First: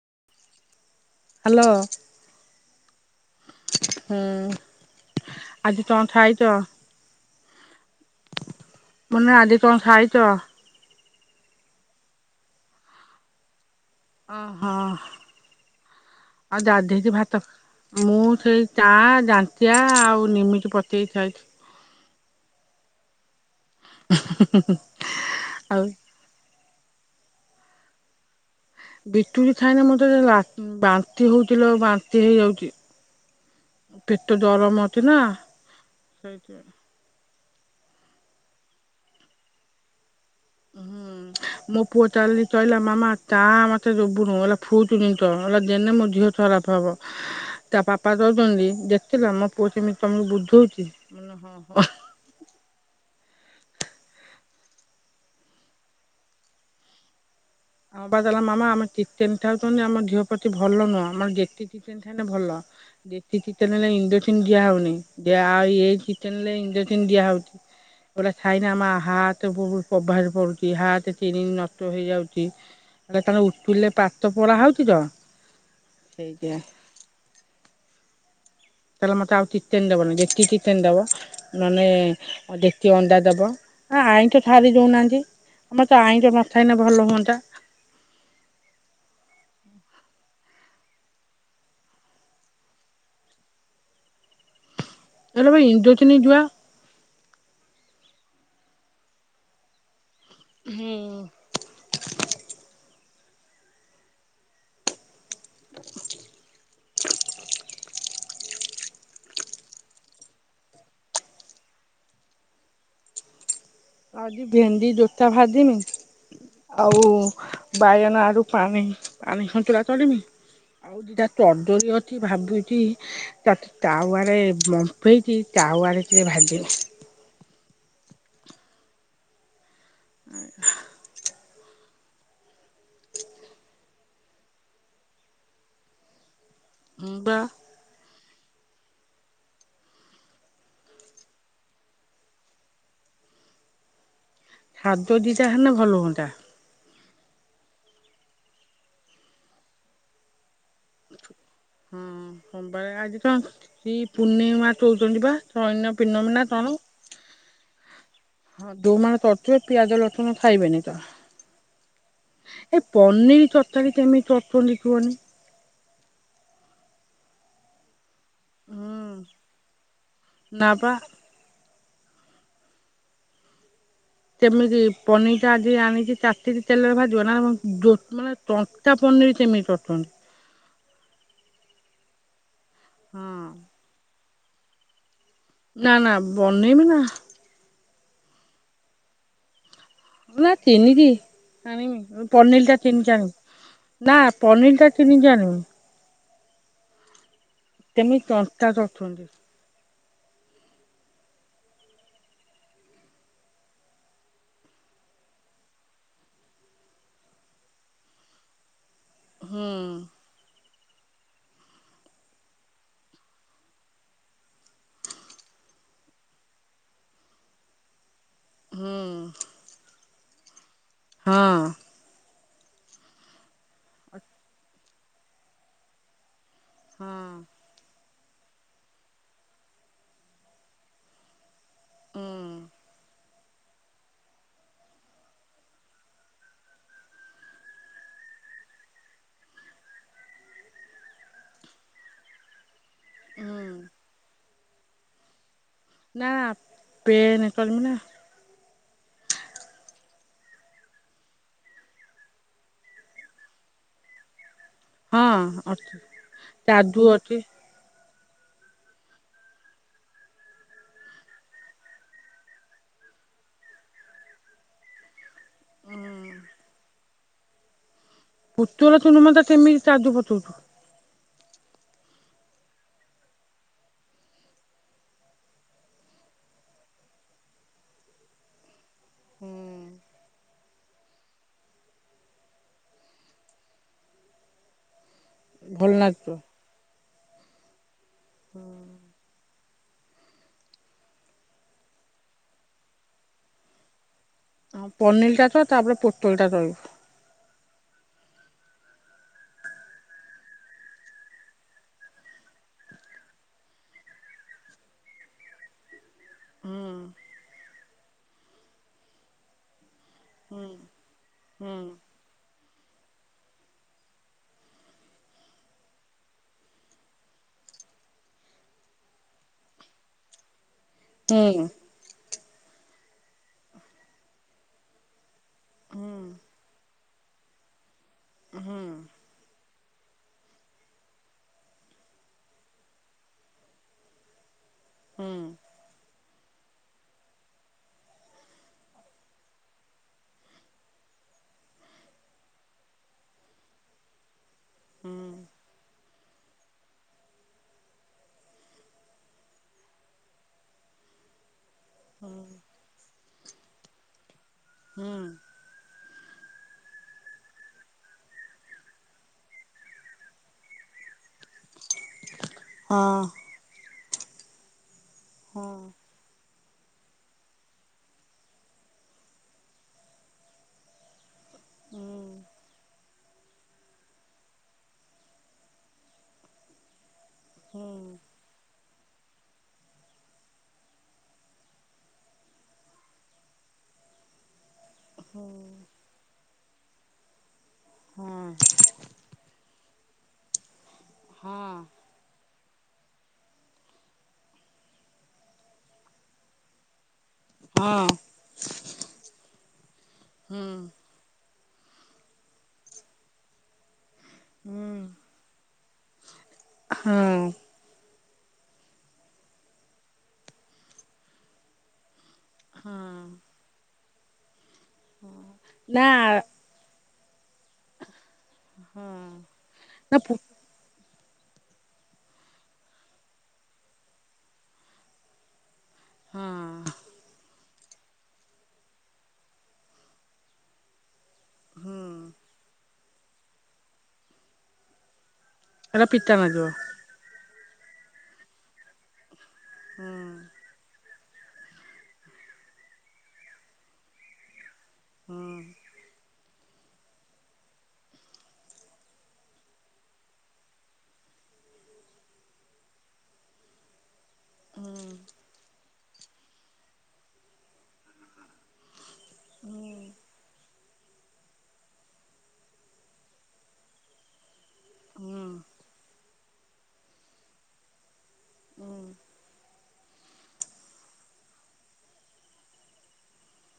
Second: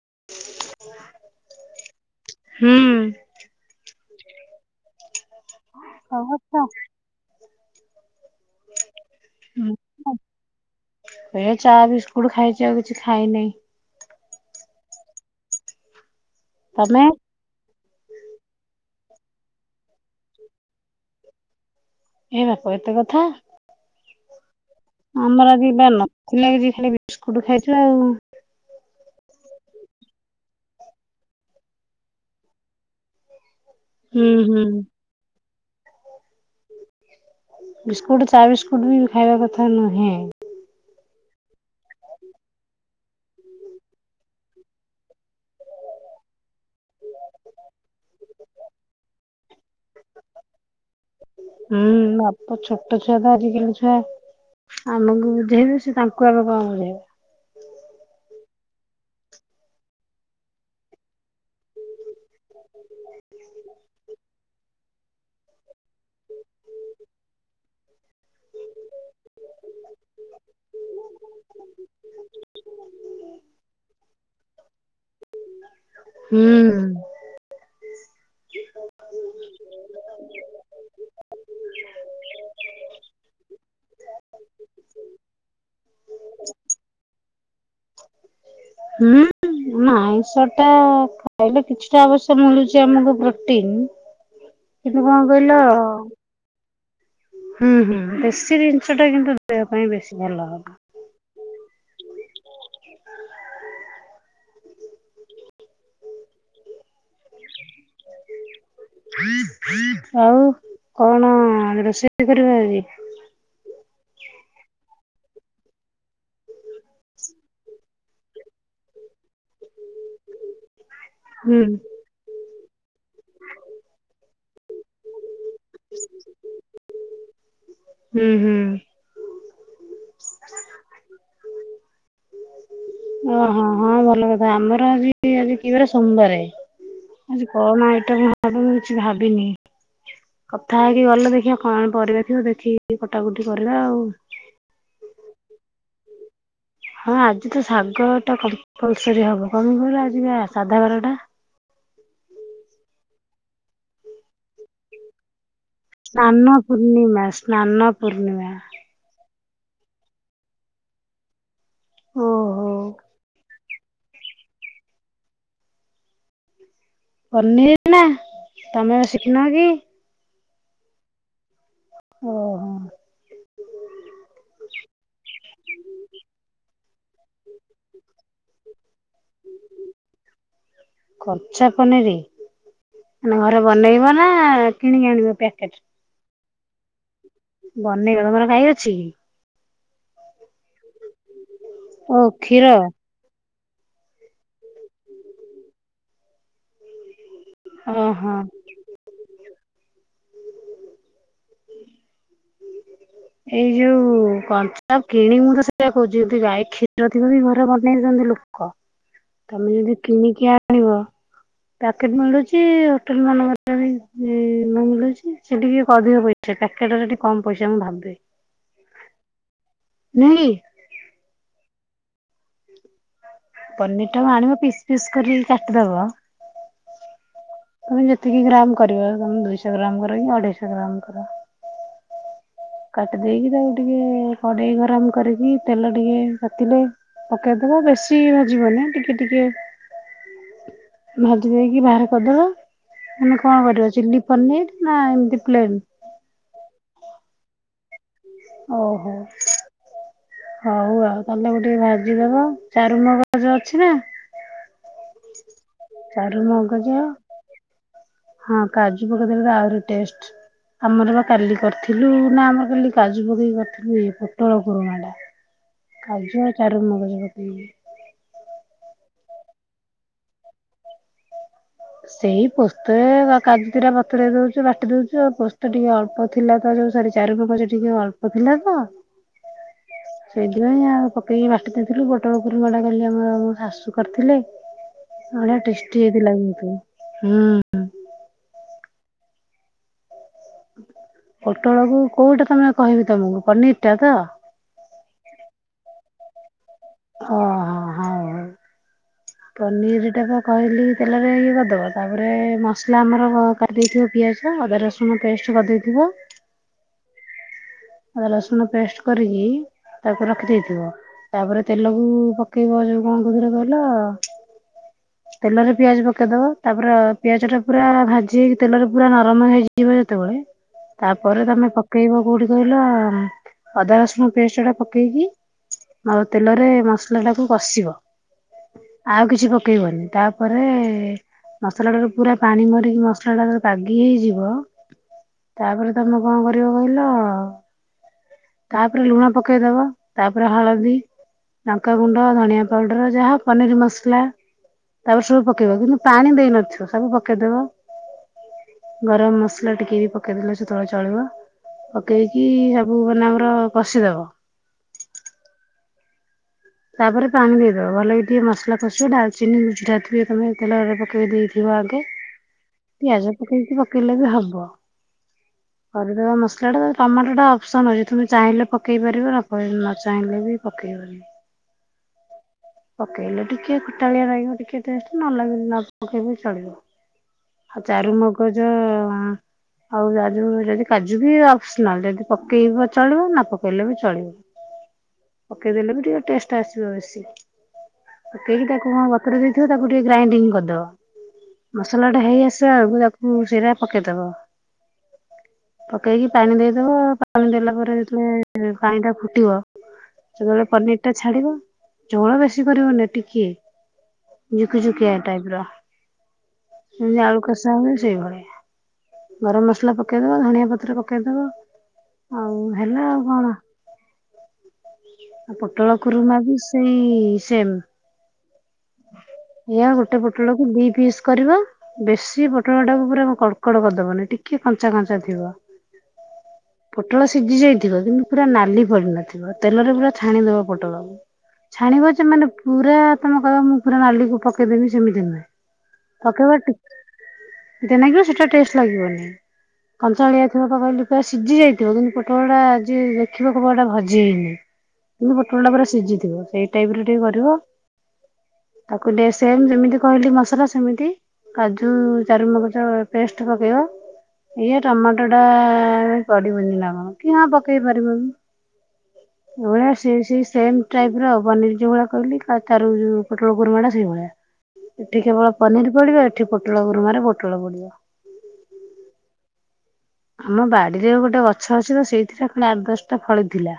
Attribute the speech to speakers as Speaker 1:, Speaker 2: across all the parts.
Speaker 1: [inaudible]
Speaker 2: Hello
Speaker 1: ହୁଁ
Speaker 2: ହୁଁ ଆଜି କଣ ଖାଇଛ! ମାନେ ଆଜି କଣ ଖାଇଛ?
Speaker 1: ଆଜ୍ଞା ଚା ବିସ୍କୁଟ ଖାଇଛି ଆଉ କିଛି ଖାଇନେଇଁ।
Speaker 2: ଅ ହଁ ଆଉ
Speaker 1: ତମେ?
Speaker 2: ଯାଧେଇଛି ଭାତ ମୁଁ ସେଇ ଚା ଗାଣ୍ଠିଆ ଆ ଆଉ ନିମିକି ପଚେଇ ଖାଇଛି।
Speaker 1: ଏ ବାପ ଏତେ କଥା।
Speaker 2: ହ [inaudible]
Speaker 1: ଆମର ଆଜି ପା ନଥିଲା କିଛି ଖାଲି ବିସ୍କୁଟ ଖାଇଛୁ ଆଉ।
Speaker 2: ବିତୁଟ୍ ଖାଇନେ ମତେ ବାନ୍ତି ହଉଥିଲା ବାନ୍ତି ହେଇଯାଉଛି।
Speaker 1: ହୁଁ
Speaker 2: ପେଟ
Speaker 1: ହୁଁ
Speaker 2: ଗରମ ଅଛି ନା ସେଇଥି
Speaker 1: ବିସ୍କୁଟ ଚା ବିସ୍କୁଟ ବି ଖାଇବା କଥା ନୁହେଁ।
Speaker 2: ହୁଁ ମୋ ପୁଅ ଚାଲି ଚହିଲା ମାମା ଚା ମତେ ଦୋବୁନୁ ହେଲା ଫୁଲ୍ ଜିନିଶ ହେରା ଦେନେ ମୋ ଦିହ ଥର୍ ଖରାପ ହବ ତା ବାପା ତୋଉଛନ୍ତି ଦେଖିଲ ମୋ ପୁଅ କେମିତି ତମକୁ ବୁଝଉଛି। କହିଲି ହଁ ହଁ
Speaker 1: ହୁଁ ବାପ ଛୋଟ ଛୁ ଛୁଆ ତ ଆଜିକାଲି ଛୁଆ ଆମକୁ ବୁଝେଇବେ ସେ ତାଙ୍କୁ ଆମେ କଣ ବୁଝେଇବା
Speaker 2: ଆଉ ବାଲା ମାମା ଆମେ ଚିଚେନ ଥାଉଛନ୍ତି ଆମ ଝିଅ ପ୍ରତି ଭଲ ନୁହଁ ଆମର ଯେତିି ଚିେନ ାଇଲେ ଭଲ ଦେଶୀ ଚେନ ହେଲେ ଇଣ୍ଡନ ଦିଆ ହଉନି ଆଉ ଚେନଲେ ଇନ ଦିଆ ହଉଛି ଏଗା ାଇନା ଆମ ହାତ ପ୍ରଭସ ପଡୁଛି ହାତ ଚନି ନଷ୍ଟ ହେଇଯାଉଛି ତାଙ୍କ ଉୁଲିଲେ ପାାତ ପୋଳା ହଉଛି ତ
Speaker 1: ହୁଁ
Speaker 2: ସେଇଥିପାଇଁ। ତାହେଲେ ମତେ ଆଉ ଚତେନ ଦବନ ଯେତିକି ଚେନ ଦବ ମାନେ ଯେତିକି ଅଣ୍ଡା ଦବ ଆ ଆଇଁ ତ ଛାରି ଦଉନାହାନ୍ତି ଆମର ତ ଆଇଁ ତ ମଥା ହେଇନ ଭଲ ହୁଅନ୍ତା [inaudible]
Speaker 1: ହୁଁ ନା ଆଇଁଷ ଟା ଖାଇଲେ କିଛିଟା ଆବଶ୍ୟକ ମିଳୁଛି ଆମକୁ ପ୍ରୋଟିନ
Speaker 2: ହୁଁ
Speaker 1: କିନ୍ତୁ କଣ କହିଲ ହୁଁ ହୁଁ ବେଶୀ ଜିନିଷ ଟା କିନ୍ତୁ ଦେହ ପାଇଁ ବେଶୀ ଭଲ ହବ।
Speaker 2: ହୁଁ ହ
Speaker 1: ଆଉ କଣ ରୋଷେଇ କରିବାଜି
Speaker 2: ଆଜି ଭେଣ୍ଡି ଜୋତା ଭା ଦମି ଆଉ ବାଇଗଣ ଆଡରୁ ପାଣି ପାଣି ହଥିଲା [unintelligible] ସରିନି ଦିଟା
Speaker 1: ହୁଁ।
Speaker 2: ଚର୍ଦରିୀ ଅଛି ଭାଜୁଚି। ତାୱାରେ ବମ୍ଫେଇକି ତାୱାରେ ଟିକେ ଭାଜିମି।
Speaker 1: ହୁଁ ହୁଁ।
Speaker 2: ହ [unintelligible]
Speaker 1: ଓହୋ ହଁ ଭଲ କଥା ଆମର ଆଜି ଆଜି କିିବାର ସୋମବାରେ
Speaker 2: ହଁ ବା
Speaker 1: ଆଜି କଣ ଆଇଟମ ହବ ମୁ କିଛି ଭାବିନି। କଥା ହେଇକି ଗଲେ ଦେଖିବା କଣ ପରିବା ଥିବ ଦେଖିକି କଟାକଟି କରିବା ଆଉ।
Speaker 2: ଖାଦ୍ୟ ଦିଟା ହେଲେ ଭଲ ହୁଅନ୍ତା।
Speaker 1: ହଁ ଆଜି ତ ଶାଗ ଟା କମ୍ପଲସରି ହବ କଣ ପାଇଁ କହିଲ ଆଜି ସାଧା ବାରଟା।
Speaker 2: ହଁ ସୋମବର ଆଜି ପା କି ପୂର୍ନିମା କଉଛନ୍ତି ବା ଚନ ପିନମ ନା
Speaker 1: ସ୍ନାନ
Speaker 2: ତଣ
Speaker 1: ପୂର୍ଣ୍ଣିମା ସ୍ନାନ ପୂର୍ଣ୍ଣିମା
Speaker 2: ହଁ ଦୋ ମ [unintelligible] ପିଆଜ ଲଠୁନ ଖାଇବେନି ତ
Speaker 1: ଓହୋ।
Speaker 2: ଏଇ ପନିର ତା କେମିତି ଅଥ ଲିଖିବନି [unintelligible]
Speaker 1: ପନିର ନା ତମେ ଶିଖିନ କି?
Speaker 2: ନାଁ ବା
Speaker 1: ଓ ହୋ।
Speaker 2: ଏମିତି ପନିର ଟା ଆଜି ଆଣିି ଚାତି ତେଲରେ ଭାଜିବ ନା ମାନେ ଟଙ୍କା ପନିର ସେମିତି [unintelligible] କ [unintelligible]
Speaker 1: କଚା ପନିର
Speaker 2: ହଁ
Speaker 1: ମାନେ ଘରେ ବନେଇବ ନା କିଣିକି ଆଣିବ? ପ୍ୟାକେଟ?
Speaker 2: ନା ନା ବନେଇବି ନା।
Speaker 1: ବନେଇବ ତମର ଗାଇ ଅଛି?
Speaker 2: ନା ତିିନିିବି
Speaker 1: ଓ
Speaker 2: ନା
Speaker 1: କ୍ଷୀର
Speaker 2: ପନିର ଟା କିଣି କି ଆଣିବି। କେମିତି
Speaker 1: ଓହୋ।
Speaker 2: ଚଷ୍ଟା କରୁଛନ୍ତି [unintelligible]
Speaker 1: ଏଇ ଯୋଉ କଞ୍ଚା ଲୋକ
Speaker 2: ହୁଁ
Speaker 1: ତମେ ଯଦି କିଣିକି ଆଣିବ ପ୍ୟାକେଟ ମିଳୁଛି ଯେ ସେ ପକେଟରେ ଯଦି କମ୍ ପଇସା ମୁଁ ଭାବି
Speaker 2: ହଁ।
Speaker 1: ନ [unintelligible]
Speaker 2: ହଁ।
Speaker 1: ପନିର ଟା ଆଣିବ ପିସ୍ ପିସ୍ କରିକି
Speaker 2: ହଁ
Speaker 1: ତମେ ଯେତିକି ଗ୍ରାମ କରିବ ତମେ ଦୁଇଶହ ଗ୍ରାମ କର କି ଅଢେଇଶହ ଗ୍ରାମ କର।
Speaker 2: ହଁ ଅଁ
Speaker 1: କାଟି ଦେଇକି ତାକୁ ଟିକେ କଡେଇ ଗରମ କରିକି ତେଲ ଟିକେ ତାତିଲେ ପକେଇଦବା ବେଶୀ ଭାଜିବନି, ଟିକେ ଟିକେ ଭାଜି ଦେଇକି ବାହାର କରିଦେବା। ଆମେ କଣ
Speaker 2: ହୁଁ
Speaker 1: କରିବା ଚିଲି ପନିର ନା ଏମିତି ପ୍ଲେନ
Speaker 2: ପ୍ଲେନେ କରିମି ନା
Speaker 1: ଓହୋ ହଉ ଆଉ ପନିର କୁ ଟିକେ ଭାଜିଦବ ଚାରୁମଗଜ ଅଛି ନା?
Speaker 2: ହଁ ଅ ଅଛି,
Speaker 1: ଚାରୁ ମଗଜ
Speaker 2: କାଜୁ ଅଛି।
Speaker 1: ହଁ କାଜୁ ପକେଇ ଦେଲେ ଆହୁରି ଟେଷ୍ଟ। ଆମର ବା କାଲି କରିଥିଲୁ ନା ଆମର କାଲି କାଜୁ ପକେଇ କରିଥିଲୁ ପୋଟଳ କରୁମା ଟା। କାଜୁ ଆଉ ଚାରୁ ମଗଜ ପକେଇକି।
Speaker 2: ପୋଟଳ କୁରୁମା ଟା କେମିତି ତାଦୁ ପତଉଛୁ?
Speaker 1: ସେଇ ପୋସ୍ତରେ କାଜୁ ଦିଟା ବତୁରେଇ ଦଉଚୁ, ବାଟି ଦଉଚୁ ଆଉ ପୋସ୍ତ ଟିକେ ଅଳ୍ପ ଥିଲା ତ ଚାରୁ ମାଗଜ ଟିକେ ଅଳ୍ପ ଥିଲା ତ
Speaker 2: ହୁଁ
Speaker 1: ସେଇଥିପାଇଁ ଆଉ ପକେଇକି ବାଟି ଦେଇଥିଲି, ପୋଟଳ କୁରୁମା ଟା କାଲି ଆମର ଶାଶୁ କରିଥିଲେ ବଢ଼ିଆ
Speaker 2: ଭଲ
Speaker 1: ଟେଷ୍ଟି
Speaker 2: ଲାଗୁଥିବ।
Speaker 1: ହେଇଥିଲା କିନ୍ତୁ ହୁଁ।
Speaker 2: ହଁ ଅଁ
Speaker 1: ପୋଟଳକୁ କୋଉଟା ତମକୁ, କହିବି ତମକୁ, ପନିର ଟା ତ?
Speaker 2: ଆଁ ପନିର ଟା ତ ତାପରେ ପୋଟଳ ଟା କହିବ।
Speaker 1: ଓ ହୋ ହଁ ହଁ।
Speaker 2: [unintelligible]
Speaker 1: ପନିର ଟା ପା କହିଲି ତେଲରେ ଇଏ କରିଦବ, ତାପରେ ମସଲା ଆମର କରିଦେଇଥିବ ପିଆ ସେଇ ଅଦା ରସୁଣ ପେଷ୍ଟ କରିଦେଇଥିବ।
Speaker 2: ହୁଁ।
Speaker 1: ଆଉ ରସୁନ ପେଷ୍ଟ କରିଗି ତାକୁ
Speaker 2: ହଁ।
Speaker 1: ରଖିଦେଇଥିବ, ତାପରେ
Speaker 2: ହଁ।
Speaker 1: ତେଲକୁ ପକେଇବ ଯୋଉ କଣ କହୁଥିଲି କହିଲ?
Speaker 2: [unintelligible]
Speaker 1: ତେଲରେ ପିଆଜ ପକେଇଦବ, ତାପରେ ପିଆଜ ଟା ପୁରା ଭାଜି ହେଇକି ତେଲରେ ପୁରା ନରମ ହେଇଯିବ ଯେତେବେଳେ ତାପରେ ତମେ ପକେଇବ କୋଉଠି କହିଲ ଅଦା ରସୁଣ ପେଷ୍ଟ ଟା ପକେଇକି ଆଉ ତେଲରେ ମସଲା ଟାକୁ କଷିବ, ଆଉ କିଛି ପକେଇବନି ତାପରେ ମସଲାଟା ରୁ ପୁରା ପାଣି ମରିକି ମସଲା ଟା ପାଗି ହେଇଯିବ ତାପରେ ତମେ କଣ କରିବ କହିଲ? ତାପରେ ଲୁଣ ପକେଇଦବ, ତାପରେ ହଳଦୀ ଲଙ୍କାଗୁଣ୍ଡ, ଧଣିଆ ପାଉଡ଼ର, ଯାହା ପନିର ମସଲା ତାପରେ ସବୁ ପକେଇବ କିନ୍ତୁ ପାଣି ଦେଇନଥିବ ସବୁ ପକେଇଦବ। ଗରମ ମସଲା ଟିକେ ବି ପକେଇଦେଲେ ସେତେବେଳେ ଚଳିବ, ପକେଇକି ସବୁ କହିଲି ନାଁ ଆମର କସିିଦବ।
Speaker 2: ହଁ ଅଁ
Speaker 1: ତାପରେ ପାଣି ଦେଇଦବ, ଭଲକି ଟିକେ ମସଲା କସି ଡାଲଚିନି ଗୁଜୁରାତି ତମେ ତେଲରେ ପକେଇ ଦେଇଥିବ ଆଗେ ପିଆଜ ପକେଇକି ପକେଇଲେ ବି ହବ।
Speaker 2: ହଁ ଅଁ
Speaker 1: କରିଦେବା ମସଲା ଟା, ଟମାଟୋ ଟା ଅପସନ ଅଉଛି ତୁମେ ଚାହିଁଲେ ପକେଇ ପାରିବ ନ ପକେ ନ ଚାହିଁଲେ ବି ପକେଇବ [unintelligible]
Speaker 2: ହଁ ଅଁ
Speaker 1: ପକେଇଲେ ଟିକେ ଖଟାଳିଆ ଲାଗିବ ଟିକେ ଟେଷ୍ଟ ନହେଲେ ନାଇଁ ନ ପକେଇଲେ ଚଳିବ। ଆଉ ଚାରୁ ମଗଜ ଆଉ [inaudible] ଯଦି କାଜୁ ବି ଅପସନାଲ ଯଦି ପକେଇବ ଚଳିବ ନ ପକେଇଲେ ବି ଚଳିବ। ପକେଇଦେଲେ ବି ଟିକେ ଟେଷ୍ଟ ଆସିବ ବେଶୀ। ପକେଇକି ତାକୁ କ'ଣ ବତୁରେଇ ଦେଇଥିବ ତାକୁ ଟିକେ ଗ୍ରାଇଣ୍ଡିଙ୍ଗ କରିଦବ। ମସଲା ଟା ହେଇ ଆସିଲା ବେଳକୁ ତାକୁ ସେଇରା ପକେଇଦବ। ପକେଇକି ପାଣି ଦେଇଦବ। ପାଣି ଦେଲା ପରେ ଯେତେବେଳେ ପାଣି ଟା ଫୁଟିବ ସେତେବେଳେ ପନିର କାଢିବ ଝୋଳ ବେଶୀ କରିବନି ଟିକିଏ। ଜୁକିଜୁକିଆ ଟାଇପ ର ଯେମିତି ଆଳୁ କଷା ହୁଏ ସେଇଭଳିଆ। ଗରମ ମସଲା ପକେଇଦବ ଧଣିଆ ପତ୍ର ପକେଇଦବ। ଆଉ ହେଲା ଆଉ କ'ଣ? ଆ ପୋ ଟଳ
Speaker 2: ନା
Speaker 1: କୁରୁମା ବି ସେଇ ସେମ୍। ଏଇଆ
Speaker 2: ନା
Speaker 1: ଗୋଟେ
Speaker 2: ପୁ
Speaker 1: ପୋଟଳକୁ ଦି ପିସ୍ କରିବ ବେଶୀ ପୋଟଳ ଟାକୁ ପୁରା କଡ଼କଡ଼ କରିଦବନି ଟିକେ କଞ୍ଚା କଞ୍ଚା ଥିବ। ପୋଟଳ ସିଝି ଯାଇଥିବ କିନ୍ତୁ ପୁରା ନାଲି ପଡ଼ିନଥିବ ତେଲରେ ପୁରା ଛାଣିଦବ। ପୋଟଳ ଛାଣିବ ଯେ ମାନେ ପୁରା ତମେ କହିବ ମୁଁ ପୁରା ନାଲିକୁ ପକେଇଦେବି ସେମିତି ନୁହେଁ।
Speaker 2: ହେଟା ପିତା ନାଗିବ।
Speaker 1: ପିତା ନାଗିବ ସେଟା ଟେଷ୍ଟ ଲାଗିବନି। କଞ୍ଚାଳିଆ ଥିବ ତ କହିଲି ପୁରା ସିଝି ଯାଇଥିବ କିନ୍ତୁ ପୋଟଳଟା ଯିଏ ଦେଖିବ କହିବ ଏଟା ଭାଜି ହେଇନି। କିନ୍ତୁ ପୋଟଳ ଟା ପୁରା ସିଝିଥିବ ସେଇ ଟାଇପର ଟିକେ କରିବ। ତାକୁ ଡେ ସେମ୍ ଯେମିତି କହିଲି ମସଲା ସେମିତି କାଜୁ ଚାରୁମଗଜ ପେଷ୍ଟ ପକେଇବ। ଏଇଅ ଟମାଟୋ ଟା ପଡିବନି ନା କ'ଣ? କି ହଁ, ପକେଇ ପାରିବ। [inaudible] ସେଇ ସେମ ଟାଇପ ର ହବନି, ଯୋଉ ଭଳିଆ କହିଲି ତାଠାରୁ ଯୋଉ ପୋଟଳ କୁର୍ମା ଟା ସେଇଭଳିଆ। ଏଠି କେବଳ ପନିର ପଡିବ। ଏଠି ପୋଟଳ କୁର୍ମା ରେ ପୋଟଳ ପଡିବ।
Speaker 2: ହୁଁ।
Speaker 1: ଆମ ବାଡିରେ ଗୋଟେ ଗଛ ଅଛି ତ ସେଇଥିରେ ଖଣ୍ଡେ ଆଠ ଦଶଟା ଫଳି ଥିଲା।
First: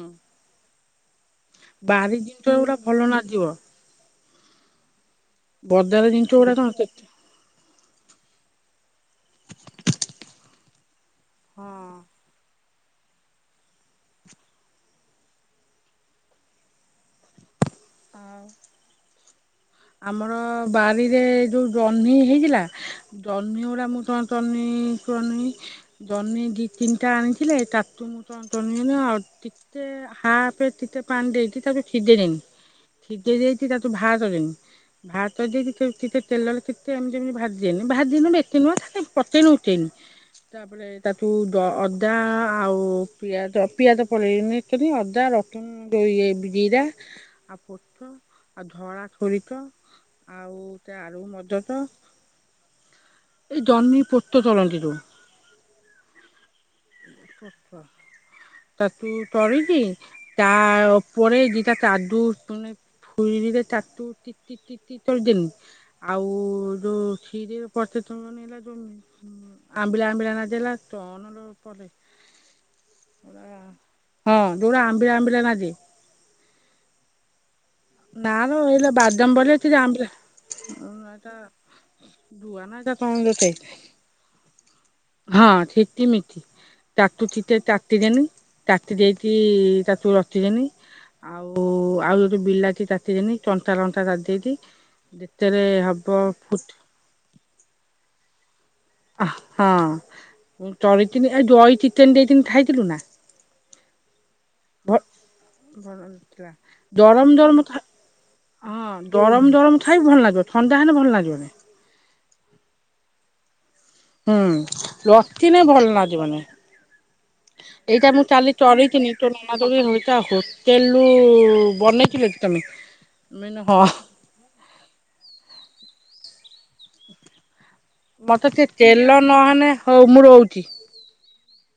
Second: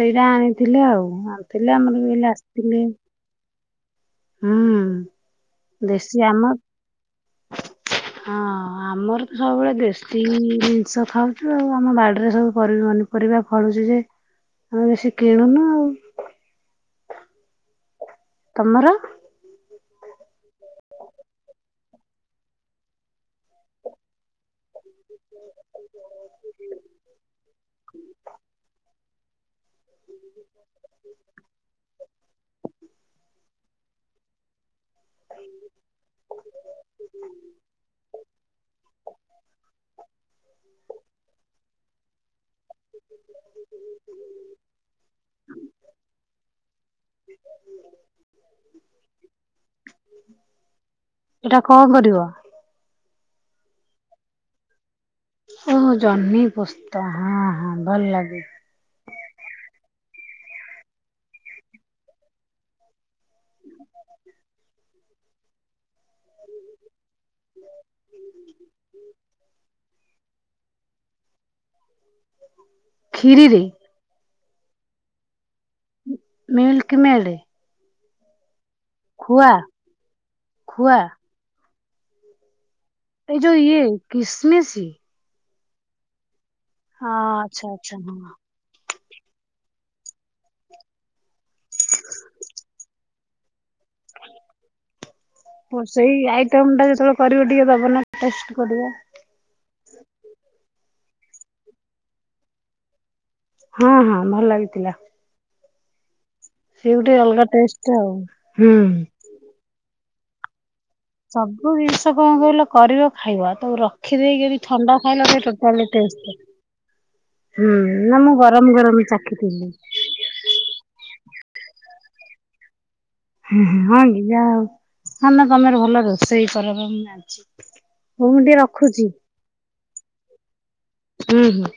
Speaker 1: ସେଇଟା ଆଣିଥିଲେ ଆଉ ଆଣିଥିଲେ ଆମର
Speaker 2: ବାରି
Speaker 1: ବି [inaudible]
Speaker 2: ଜିନିଷ ଗୁଡା
Speaker 1: ଆସିନି।
Speaker 2: ଭଲ ନାଗିବ
Speaker 1: ହୁଁ,
Speaker 2: ବଜାର
Speaker 1: ଦେଶୀ
Speaker 2: ଜିନିଷ
Speaker 1: ଆମ
Speaker 2: ଗୁଡା କଣ କେତେ
Speaker 1: ହଁ, ଆମର ତ ସବୁବେଳେ ଦେଶୀ ଜିନିଷ ଖାଉଛୁ
Speaker 2: ହଁ
Speaker 1: ଆଉ ଆମ ବାଡିରେ ସବୁ ପରି ପନିପରିବା ଫଳୁଛି ଯେ ଆମେ ବେଶୀ କିଣୁନୁ ଆଉ।
Speaker 2: ଆଉ
Speaker 1: ତମର?
Speaker 2: ଆମର ବାରିରେ ଯଉ ଜହ୍ନି ହେଇଥିଲା ଜହ୍ନିଗୁଡ଼ା ମୁଁ [inaudible] ତୋଳୁନି, ଜହ୍ନି ଦି ତିନିଟା ଆଣିଥିଲେ ତାକୁ ମୁଁ କ'ଣ କଲି ନା ଆଉ ଟିକେ ହାପ ରେ ଟିକେ ପାଣି ଦେଇକି ତାକୁ ସିଝେଇଦେଲି, ସିଝେଇଦେଇକି ତାକୁୁ ବାହାର କରିଦେନି। ବାହାର କରି ଦେଇକି ଥୋଇ ଟିକେ ତେଲରେ ଟିକେ ଏମିତି ଏମିତି ଭାଜି ଦିଏନି ଭାଜି ନେ ବି ଏତେ ନୁହଁ ଏ ପକେଇନି ଉଠେଇନି। ତାପରେ ତାଠୁ ଦ ଅଦା ଆଉ ପିଆଜ ପିଆଜ ପଲେଇନି ଖାଲି ଅଦା ଯୋଉ ଇଏ ଜିରା ଆଉ ପୋସ୍ତ ଆଉ ଧଳା ସୋରିଷ ଆଉ
Speaker 1: ଏଇଟା
Speaker 2: ଚାରୁମଗଚ
Speaker 1: କଣ କରିବ?
Speaker 2: ଏଇ ଜହ୍ନି ପୋସ୍ତ କରନ୍ତି ଯଉ।
Speaker 1: ଓହୋଃ! ଜହ୍ନି ପୋସ୍
Speaker 2: ତାକୁ କରିକି ତା ଉପରେ ଦିଟା କାଜୁ କୁ ଛୁରିରେ ତାକୁ ଟିକି ଟିକି କରିଦେଲି ଆଉ ଯୋଉ କ୍ଷୀରିରେ ପୋସ୍ତ ବନେଇଲା ଯୋଉ ଆମ୍ବିଳା ଆମ୍ବିଳା ନାଗିଲା କ'ଣ ଯୋଉ ପଡେ?
Speaker 1: କ୍ଷୀରିରେ?
Speaker 2: ହଁ, ଯୋଉରା ଆମ୍ବିିଲା ଆମ୍ବିଲା ନାଗେ।
Speaker 1: Milk made?
Speaker 2: ନା ଲୋ ଏଲୋ ବାଦାମଭଳିଆ ସେରା ଆମ୍ବିଳା ଉଁ
Speaker 1: ଖୁଆ
Speaker 2: ସେଟା ଦୁଆ ନା ଯ
Speaker 1: ଏଇ ଯଉ ଇଏ କିସିମିସି
Speaker 2: ହଁ, କିସିମିଶି
Speaker 1: ହଁ
Speaker 2: ତାକୁ ଟିକେ
Speaker 1: ଆଚ୍ଛା ଆଚ୍ଛା
Speaker 2: କାଟି ଦେନି
Speaker 1: ହଁ।
Speaker 2: କାତି ଦେଇକି ତାକୁୁ ରଖିଦେନି। ଆଉ ଆଉ ଯୋଉ ବିଲାଟି କାତିଦେନି କଞ୍ଚା ଲଙ୍କା କାତି ଦେଲି
Speaker 1: ସେଇ ଆଇଟମ ଟା ଯେତେବେଳେ କରିବ ଟିକେ ଦବ ନା ଟେଷ୍ଟ କରିବା।
Speaker 2: ହଁ, ତରିଥିନି ଏ ଦହି ଚିକେନ ଦେଇଥିନି ଖାଇଥିଲୁ ନା?
Speaker 1: ହଁ, ହଁ ଭଲ
Speaker 2: ଭ
Speaker 1: ଲାଗିଥିଲା। ସେ ଗୋଟେ
Speaker 2: ଗରମ
Speaker 1: ଅଲଗା
Speaker 2: ଗରମ ଖାଇ
Speaker 1: ଟେଷ୍ଟ ଆଉ ହୁଁ।
Speaker 2: ଗରମ ଗରମ ଖାଇବୁ ଭଲ ଲାଗିବ ଥ
Speaker 1: ସବୁ ଜିନିଷ କଣ କହିଲ କରିବ ଖଇବ ତାକୁ ର
Speaker 2: ହୁଁ, ରଖିନେ ଭଲ
Speaker 1: ଟେଷ୍ଟ
Speaker 2: ଲାଗିବନି।
Speaker 1: ହୁଁ
Speaker 2: ଏଇଟା
Speaker 1: ନା
Speaker 2: ମୁଁ କାଲି
Speaker 1: ଗରମ ଗରମ
Speaker 2: କରିଥିନି ତୋ ନାନ
Speaker 1: ଚାଖିଥିଲି
Speaker 2: କହିଲେ ହୋଟେଲ ବନେଇକ [unintelligible] ଥିଲ କି ତମେ? ମୁଁ କହିନି
Speaker 1: ହଁ କି ଯା ହଉ, ସାନ ତମର ଭଲ ରୋଷେଇ ର ମୁଁ [unintelligible] ହଉ ମୁଁ
Speaker 2: ମତେ
Speaker 1: ଟିକେ ରଖୁଛି।
Speaker 2: ତେଲ ନହେଲେ ହଉ ମୁଁ ରହୁଛି।
Speaker 1: ହୁଁ ହୁଁ।